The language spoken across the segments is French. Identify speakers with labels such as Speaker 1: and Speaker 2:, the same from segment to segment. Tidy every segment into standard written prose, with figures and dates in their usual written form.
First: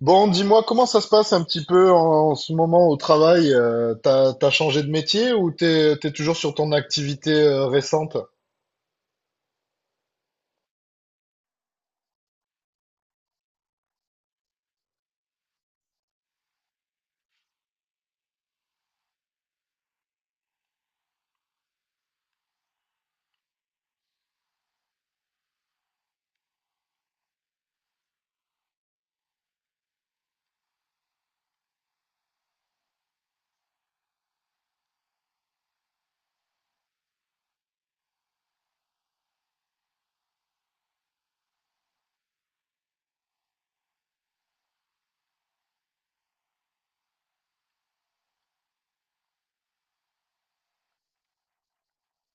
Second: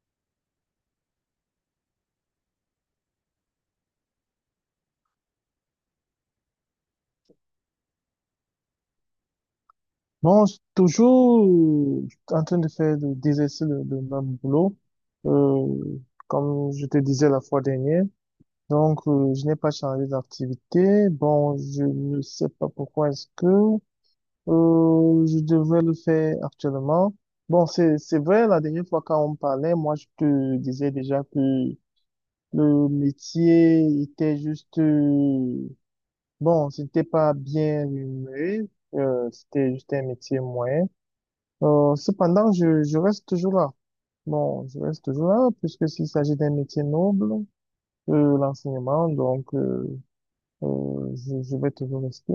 Speaker 1: Bon, dis-moi, comment ça se passe un petit peu en ce moment au travail? T'as changé de métier ou t'es toujours sur ton activité récente?
Speaker 2: Non, je suis toujours en train de faire d'exercer le même boulot, euh, comme je te disais la fois dernière. Donc, je n'ai pas changé d'activité. Bon, je ne sais pas pourquoi est-ce que je devrais le faire actuellement. Bon, c'est vrai, la dernière fois quand on parlait, moi, je te disais déjà que le métier était bon, c'était pas bien rémunéré, c'était juste un métier moyen. Cependant, je reste toujours là. Bon, je reste toujours là, puisque s'il s'agit d'un métier noble, l'enseignement, donc je vais toujours rester.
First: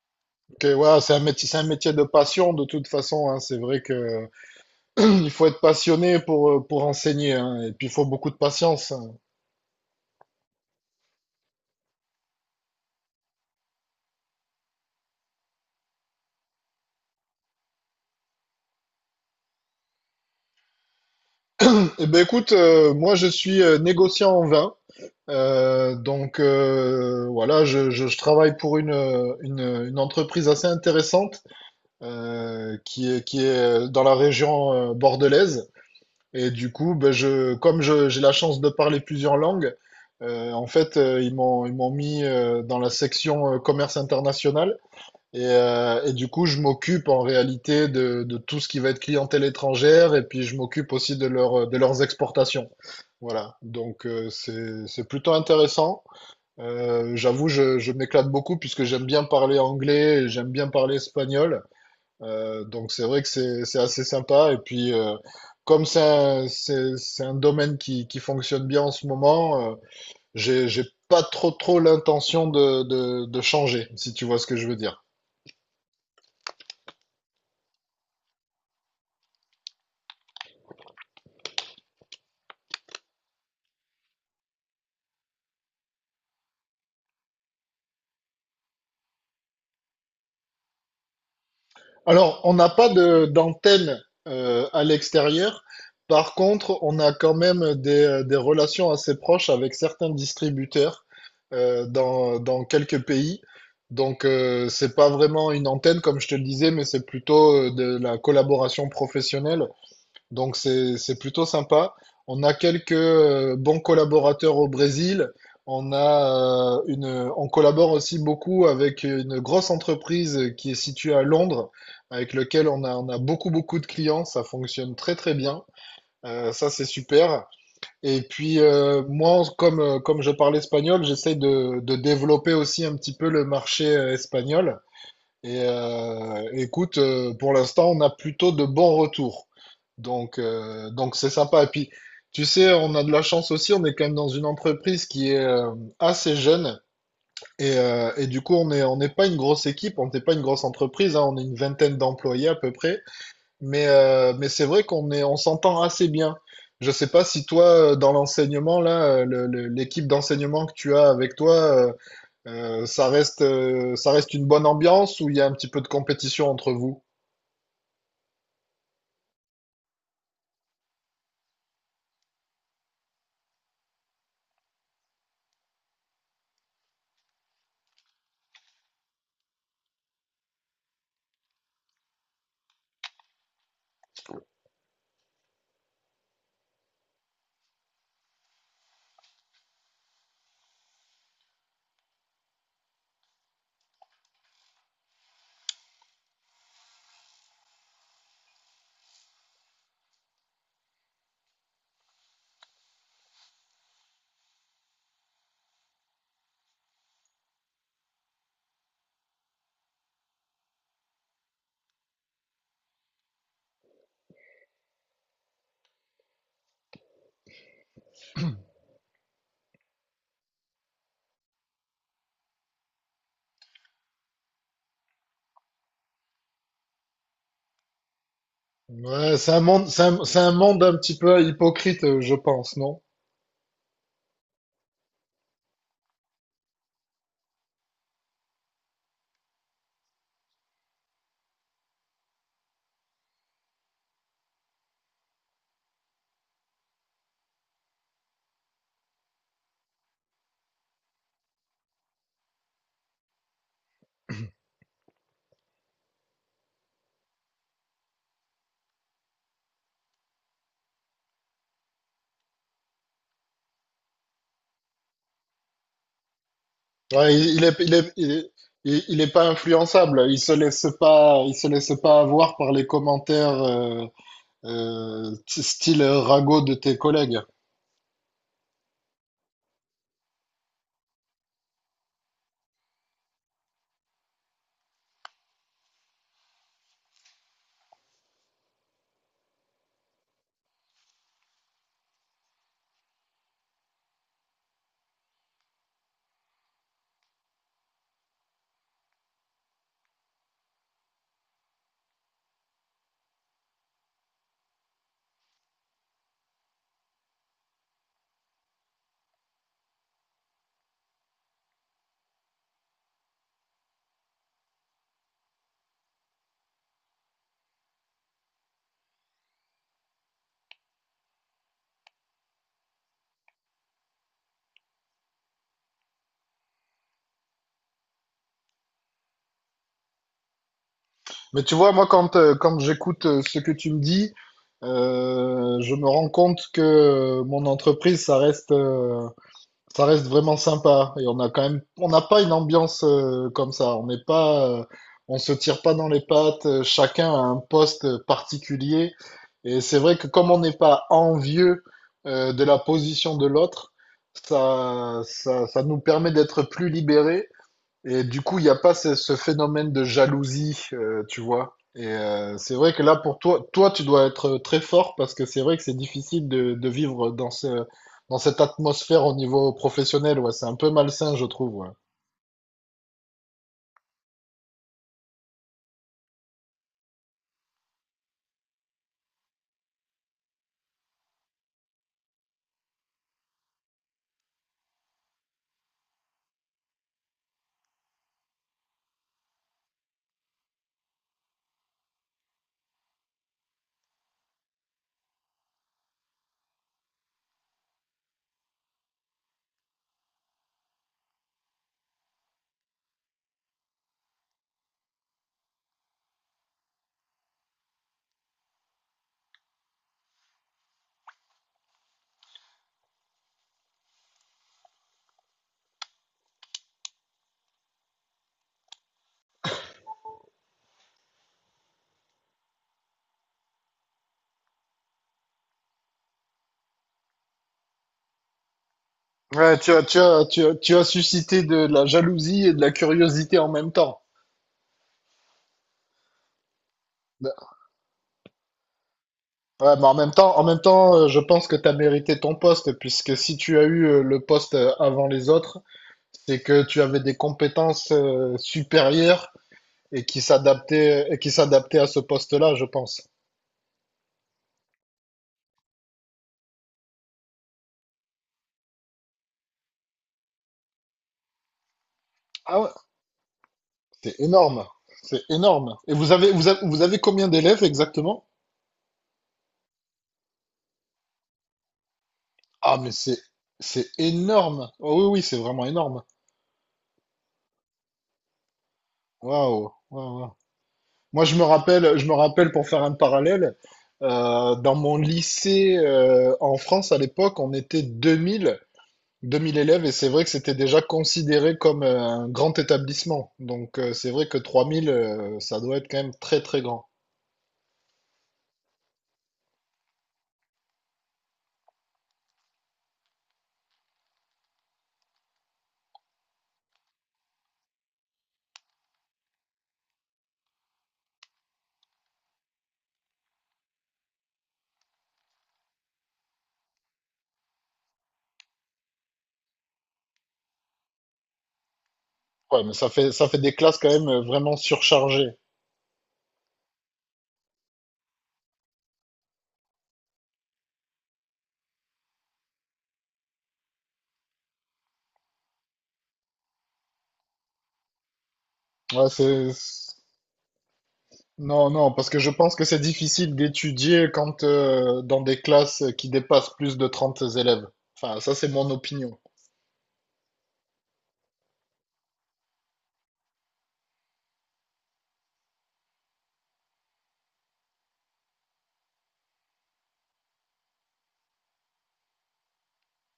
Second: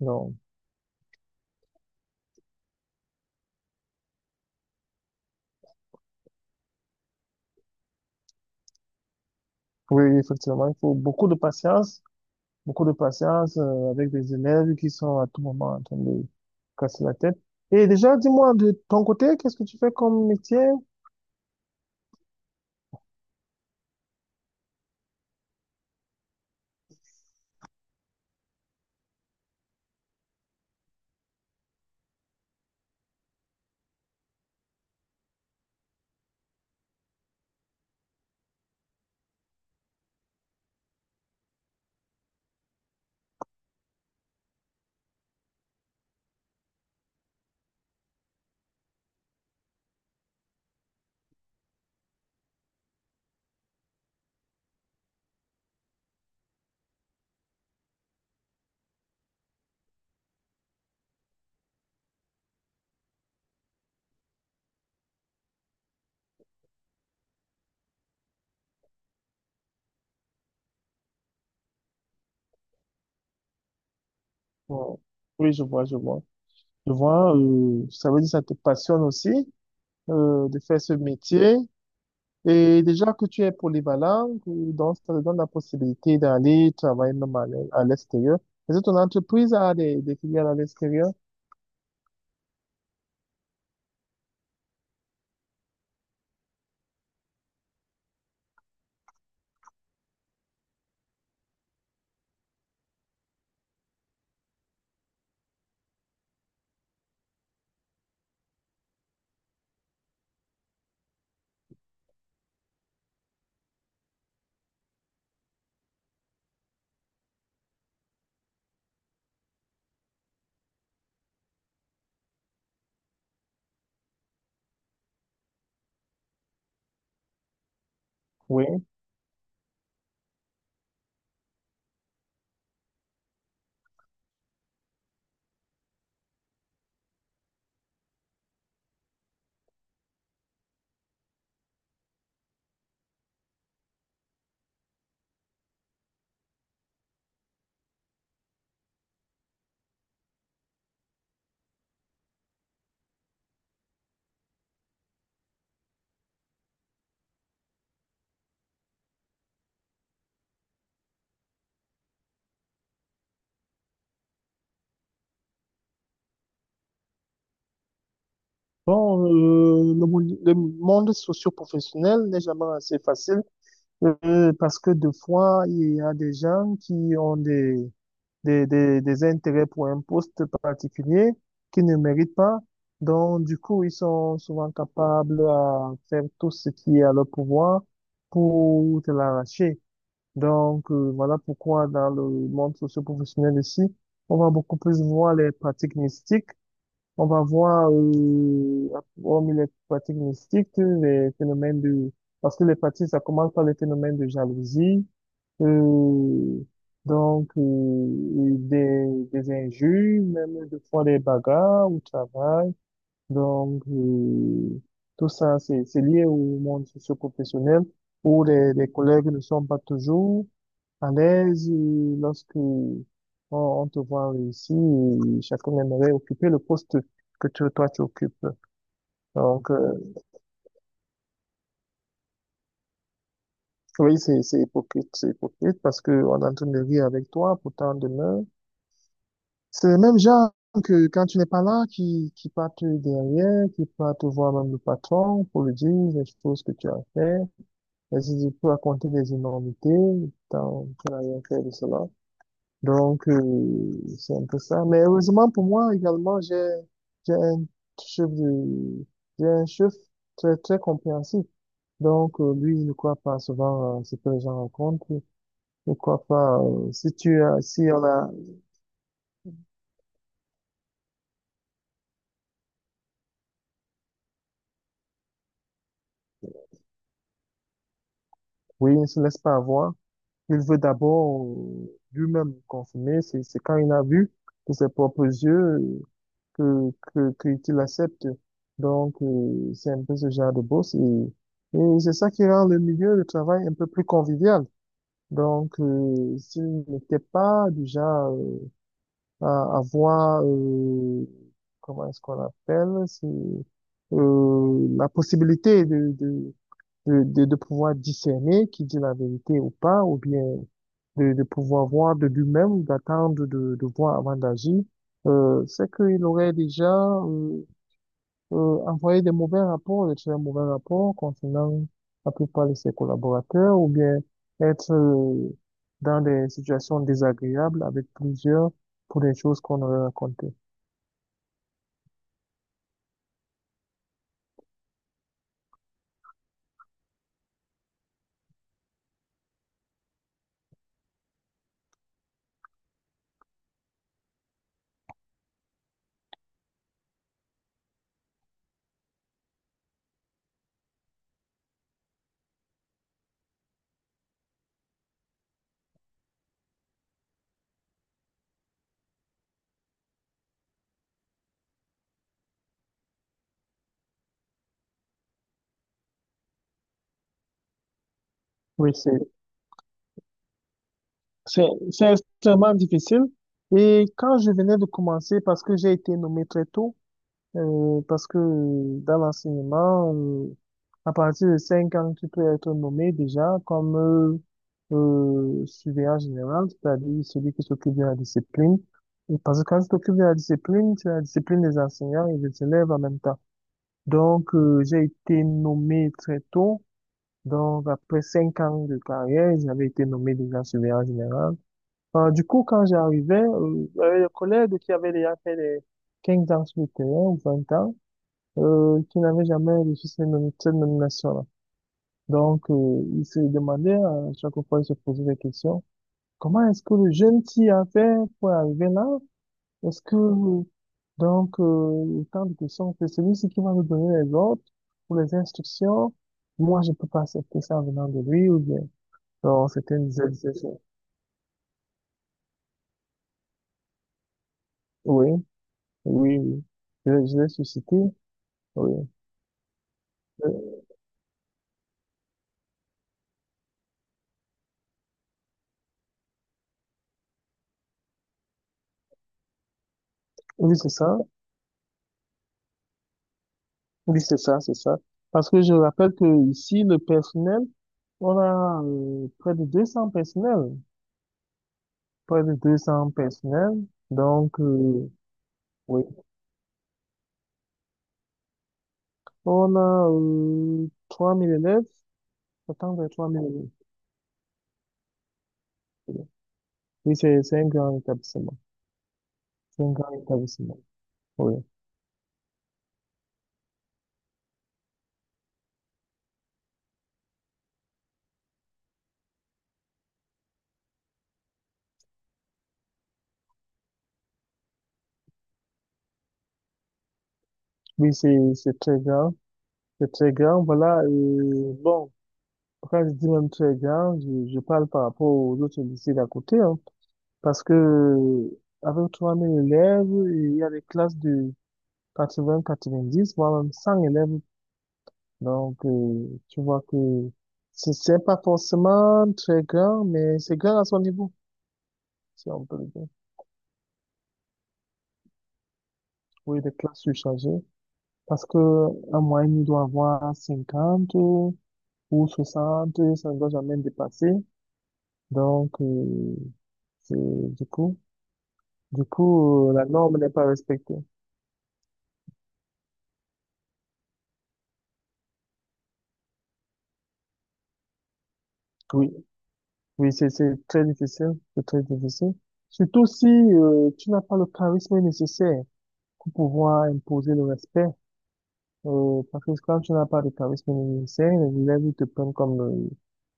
Speaker 2: Donc,
Speaker 1: Ok, ouais, c'est un métier de passion de toute façon, hein. C'est vrai que il faut être passionné pour enseigner, hein, et puis il faut beaucoup de patience. Hein.
Speaker 2: oui, effectivement, il faut beaucoup de patience avec des élèves qui sont à tout moment en train de casser la tête. Et déjà, dis-moi, de ton côté, qu'est-ce que tu fais comme métier?
Speaker 1: Eh ben écoute, moi je suis négociant en vin, voilà, je travaille pour une entreprise assez intéressante qui est dans la région bordelaise. Et du coup, ben, comme j'ai la chance de parler plusieurs langues, en fait, ils m'ont mis dans la section commerce international. Et du coup, je m'occupe en réalité de tout ce qui va être clientèle étrangère. Et puis, je m'occupe aussi de leurs exportations. Voilà. Donc, c'est plutôt intéressant. J'avoue, je m'éclate beaucoup puisque j'aime bien parler anglais, et j'aime bien parler espagnol. Donc c'est vrai que c'est assez sympa. Et puis comme c'est un domaine qui fonctionne bien en ce moment, j'ai pas trop trop l'intention de changer, si tu vois ce que je veux
Speaker 2: Bon,
Speaker 1: dire.
Speaker 2: oui, je vois, je vois. Je vois, ça veut dire que ça te passionne aussi de faire ce métier. Et déjà que tu es polyvalent, que- donc ça te donne la possibilité d'aller travailler même à à l'extérieur. Est-ce que ton entreprise a des filiales à l'extérieur?
Speaker 1: Alors, on n'a pas de d'antenne à l'extérieur. Par contre, on a quand même des relations assez proches avec certains distributeurs dans quelques pays. Donc, c'est pas vraiment une antenne, comme je te le disais, mais c'est plutôt de la collaboration professionnelle. Donc c'est plutôt sympa. On a quelques bons collaborateurs au Brésil. On collabore aussi beaucoup avec une grosse entreprise qui est située à Londres, avec lequel on a beaucoup beaucoup de clients. Ça fonctionne très très bien. Ça c'est super. Et puis
Speaker 2: Oui.
Speaker 1: moi, comme je parle espagnol, j'essaie de développer aussi un petit peu le marché espagnol. Et écoute, pour l'instant, on a plutôt de bons retours. Donc c'est sympa. Et puis, tu sais, on a de la chance aussi. On est quand même dans une entreprise qui est assez jeune. Et du coup, on n'est pas une grosse équipe, on n'est pas une grosse entreprise. Hein. On est une vingtaine d'employés à peu près. Mais c'est vrai qu'on s'entend assez bien. Je sais pas si toi, dans l'enseignement, là, l'équipe d'enseignement que tu as avec toi, ça reste une bonne ambiance où il y a un petit peu de compétition entre vous.
Speaker 2: Bon, le monde socio-professionnel n'est jamais assez facile parce que des fois, il y a des gens qui ont des intérêts pour un poste particulier qui ne méritent pas. Donc, du coup, ils sont souvent capables à faire tout ce qui est à leur pouvoir pour te l'arracher. Donc, voilà pourquoi dans le monde socio-professionnel ici, on va beaucoup plus voir les pratiques mystiques. On va voir, hormis les pratiques mystiques, les phénomènes de... Parce que les pratiques, ça commence par les phénomènes de jalousie, euh, et des injures, même des fois des bagarres au travail. Donc, tout ça, c'est lié au monde socio-professionnel où les collègues ne sont pas toujours à l'aise et lorsque on te voit réussir, et chacun aimerait occuper le poste que toi tu occupes.
Speaker 1: Ouais, c'est un
Speaker 2: Donc,
Speaker 1: monde, c'est un, c'est un monde un petit peu hypocrite, je pense, non?
Speaker 2: oui, c'est hypocrite parce que on est en train de rire avec toi, pourtant demain, c'est le même genre que quand tu n'es pas là, qui partent derrière, qui partent voir même le patron pour lui dire les choses que tu as fait, et si tu peux raconter des énormités, tant tu n'as rien fait de cela. Donc, c'est un peu ça. Mais heureusement pour moi également, j'ai un chef de, j'ai un chef très, très compréhensif. Donc, lui, il ne croit pas souvent à ce que les gens rencontrent. Il ne croit pas, si
Speaker 1: Ouais,
Speaker 2: tu as, si on a,
Speaker 1: il est pas influençable. Il se laisse pas avoir par les commentaires style ragot de tes collègues.
Speaker 2: oui, il ne se laisse pas avoir. Il veut d'abord lui-même consommer. C'est quand il a vu de ses propres yeux qu'il accepte. Donc, c'est un peu ce genre de boss et c'est ça qui rend le milieu de travail un peu plus convivial. Donc, s'il n'était pas du genre à avoir, comment est-ce qu'on appelle, la possibilité de pouvoir discerner qui dit la vérité ou pas, ou bien de pouvoir voir de lui-même, d'attendre de voir avant d'agir, c'est qu'il aurait déjà euh, envoyer des mauvais rapports, de très mauvais rapports concernant la plupart de ses collaborateurs, ou bien être dans des situations désagréables avec plusieurs pour des choses qu'on aurait racontées.
Speaker 1: Mais tu vois, moi, quand j'écoute ce que tu me dis, je me rends compte que mon entreprise, ça reste vraiment sympa et on a quand même, on n'a pas une ambiance comme ça. On se tire pas dans les pattes. Chacun a un poste particulier et c'est vrai que comme on n'est pas envieux de la position de l'autre, ça nous permet d'être plus libérés et du coup, il n'y a pas ce phénomène de jalousie, tu vois. Et c'est vrai que là, pour toi, toi, tu dois être très fort parce que c'est vrai que c'est difficile de vivre dans dans cette
Speaker 2: Oui,
Speaker 1: atmosphère au niveau professionnel. Ouais, c'est un peu malsain, je
Speaker 2: c'est,
Speaker 1: trouve. Ouais.
Speaker 2: c'est extrêmement difficile. Et quand je venais de commencer, parce que j'ai été nommé très tôt. Parce que dans l'enseignement, à partir de 5 ans, tu peux être nommé déjà comme surveillant général, c'est-à-dire celui qui s'occupe de la discipline. Et parce que quand tu t'occupes de la discipline, tu as la discipline des enseignants et des élèves en même temps. Donc, j'ai été nommé très tôt. Donc, après 5 ans de carrière, j'avais été nommé déjà surveillant général. Du coup, quand j'arrivais, j'avais des collègues qui avaient déjà fait des 15 ans sur le terrain ou 20 ans, qui n'avait jamais reçu cette, cette nomination-là. Donc, il se demandait, à chaque fois, il se posait des questions. Comment est-ce que le jeune s'y a fait pour arriver là? Est-ce que, Tant de questions, c'est celui-ci qui va nous donner les ordres ou les instructions. Moi, je peux pas accepter ça venant de lui ou bien. Non,
Speaker 1: Ouais, tu
Speaker 2: c'était
Speaker 1: as,
Speaker 2: une
Speaker 1: tu as, tu
Speaker 2: ZZZ.
Speaker 1: as, tu as suscité de la jalousie et de la curiosité en même temps.
Speaker 2: Oui, oui, oui. Je l'ai
Speaker 1: Bah,
Speaker 2: suscité. Oui,
Speaker 1: ouais, mais en
Speaker 2: Euh,
Speaker 1: même temps, je pense que tu as mérité ton poste puisque si tu as eu le poste avant les autres, c'est que tu avais des compétences supérieures
Speaker 2: oui, c'est ça.
Speaker 1: et qui s'adaptait à ce poste-là, je pense.
Speaker 2: Oui, c'est ça, c'est ça. Parce que je rappelle que ici, le personnel, on a près de 200 personnels. Près de deux
Speaker 1: Ah ouais,
Speaker 2: cents personnels.
Speaker 1: c'est
Speaker 2: Donc,
Speaker 1: énorme, c'est énorme.
Speaker 2: oui.
Speaker 1: Et vous avez combien d'élèves exactement?
Speaker 2: On a 3000 élèves. Autant
Speaker 1: Ah
Speaker 2: de
Speaker 1: mais
Speaker 2: trois
Speaker 1: c'est
Speaker 2: mille élèves.
Speaker 1: c'est énorme. Oh oui oui, c'est vraiment énorme.
Speaker 2: Oui, c'est un grand établissement. C'est
Speaker 1: Waouh,
Speaker 2: un grand
Speaker 1: waouh, waouh.
Speaker 2: établissement.
Speaker 1: Moi
Speaker 2: Oui.
Speaker 1: je me rappelle pour faire un parallèle dans mon lycée en France à l'époque, on était 2000 élèves et c'est vrai que c'était déjà considéré comme un grand établissement. Donc c'est vrai que 3000 ça doit être quand même très très grand.
Speaker 2: Oui, c'est très grand. C'est très grand. Voilà. Bon, quand je dis même très grand, je parle par rapport aux autres lycées d'à côté, hein. Parce que avec 3000 élèves, il y a des classes de 80, 90, voire même 100 élèves. Donc, tu vois que c'est pas forcément très grand, mais c'est grand à son niveau, si on peut
Speaker 1: Ouais,
Speaker 2: le
Speaker 1: mais
Speaker 2: dire.
Speaker 1: ça fait, des classes quand même vraiment surchargées.
Speaker 2: Oui, des classes surchargées. Parce que en moyenne, il doit avoir 50 ou 60, ça ne doit jamais dépasser. Donc, c'est, du coup, du
Speaker 1: Ouais, c'est.
Speaker 2: coup, la norme n'est pas respectée.
Speaker 1: Non, non, parce que je pense que c'est difficile d'étudier quand dans des classes qui dépassent plus de 30 élèves. Enfin, ça, c'est mon
Speaker 2: Oui,
Speaker 1: opinion.
Speaker 2: oui, c'est très difficile, c'est très difficile. Surtout si tu n'as pas le charisme nécessaire pour pouvoir imposer le respect. Parce que quand tu n'as pas le charisme nécessaire, les élèves ils te prennent comme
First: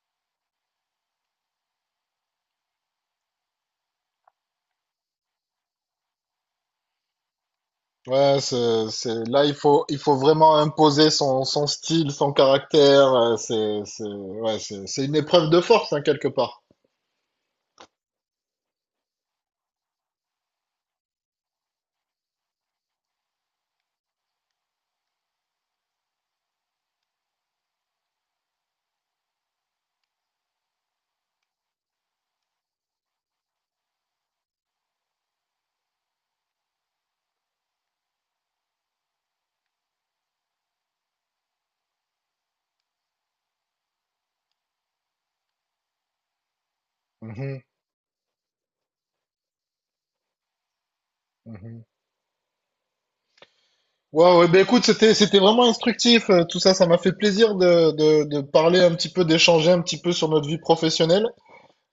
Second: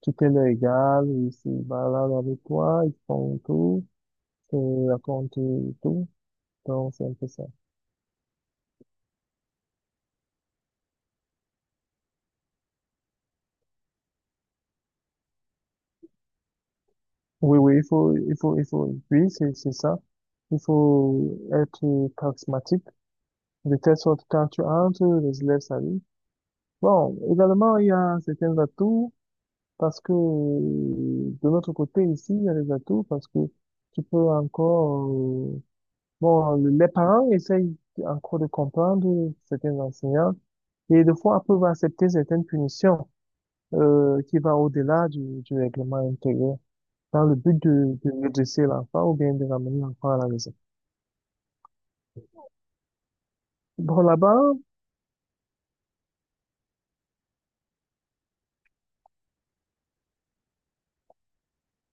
Speaker 2: tu t'es leur égal, ils se baladent avec toi, ils font tout, ils te racontent tout. Donc c'est un peu ça.
Speaker 1: Ouais, c'est... Là, il faut vraiment imposer son style, son caractère. C'est... Ouais, c'est une épreuve de force, hein, quelque part.
Speaker 2: Oui, oui, il faut, oui, c'est ça. Il faut être charismatique, de telle sorte que quand tu entres, les élèves saluent. Bon, également, il y a certains atouts parce que de notre côté ici, il y a des atouts parce que tu peux bon, les parents essayent encore de comprendre certains enseignants et des fois peuvent accepter certaines punitions qui va au-delà du règlement intérieur dans le but
Speaker 1: Mhm,
Speaker 2: de redresser l'enfant ou bien de ramener l'enfant à la raison.
Speaker 1: mhm.
Speaker 2: Bon,
Speaker 1: Ouais, ouais, ben écoute, c'était vraiment instructif. Tout ça, ça m'a fait plaisir de parler un petit peu, d'échanger un petit peu sur notre vie professionnelle.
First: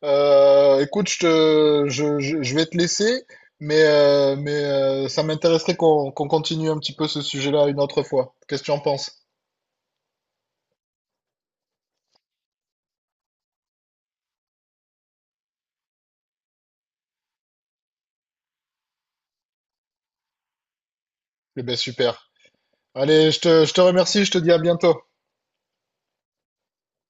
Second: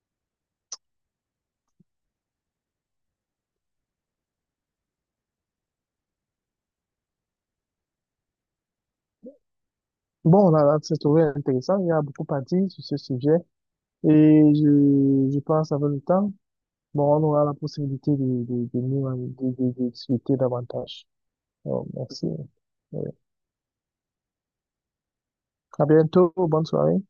Speaker 1: Écoute, je vais te laisser, mais ça m'intéresserait qu'on continue un petit peu ce sujet-là une autre fois. Qu'est-ce que tu en penses?
Speaker 2: là, là, c'est trouvé intéressant. Il y a beaucoup à dire sur ce sujet et je pense avec le temps. Bon, on aura la possibilité de, nous en- de discuter davantage.
Speaker 1: Eh ben
Speaker 2: Bon,
Speaker 1: super.
Speaker 2: merci. Euh,
Speaker 1: Allez, je te remercie, je te dis à bientôt.
Speaker 2: À bientôt, bonne soirée.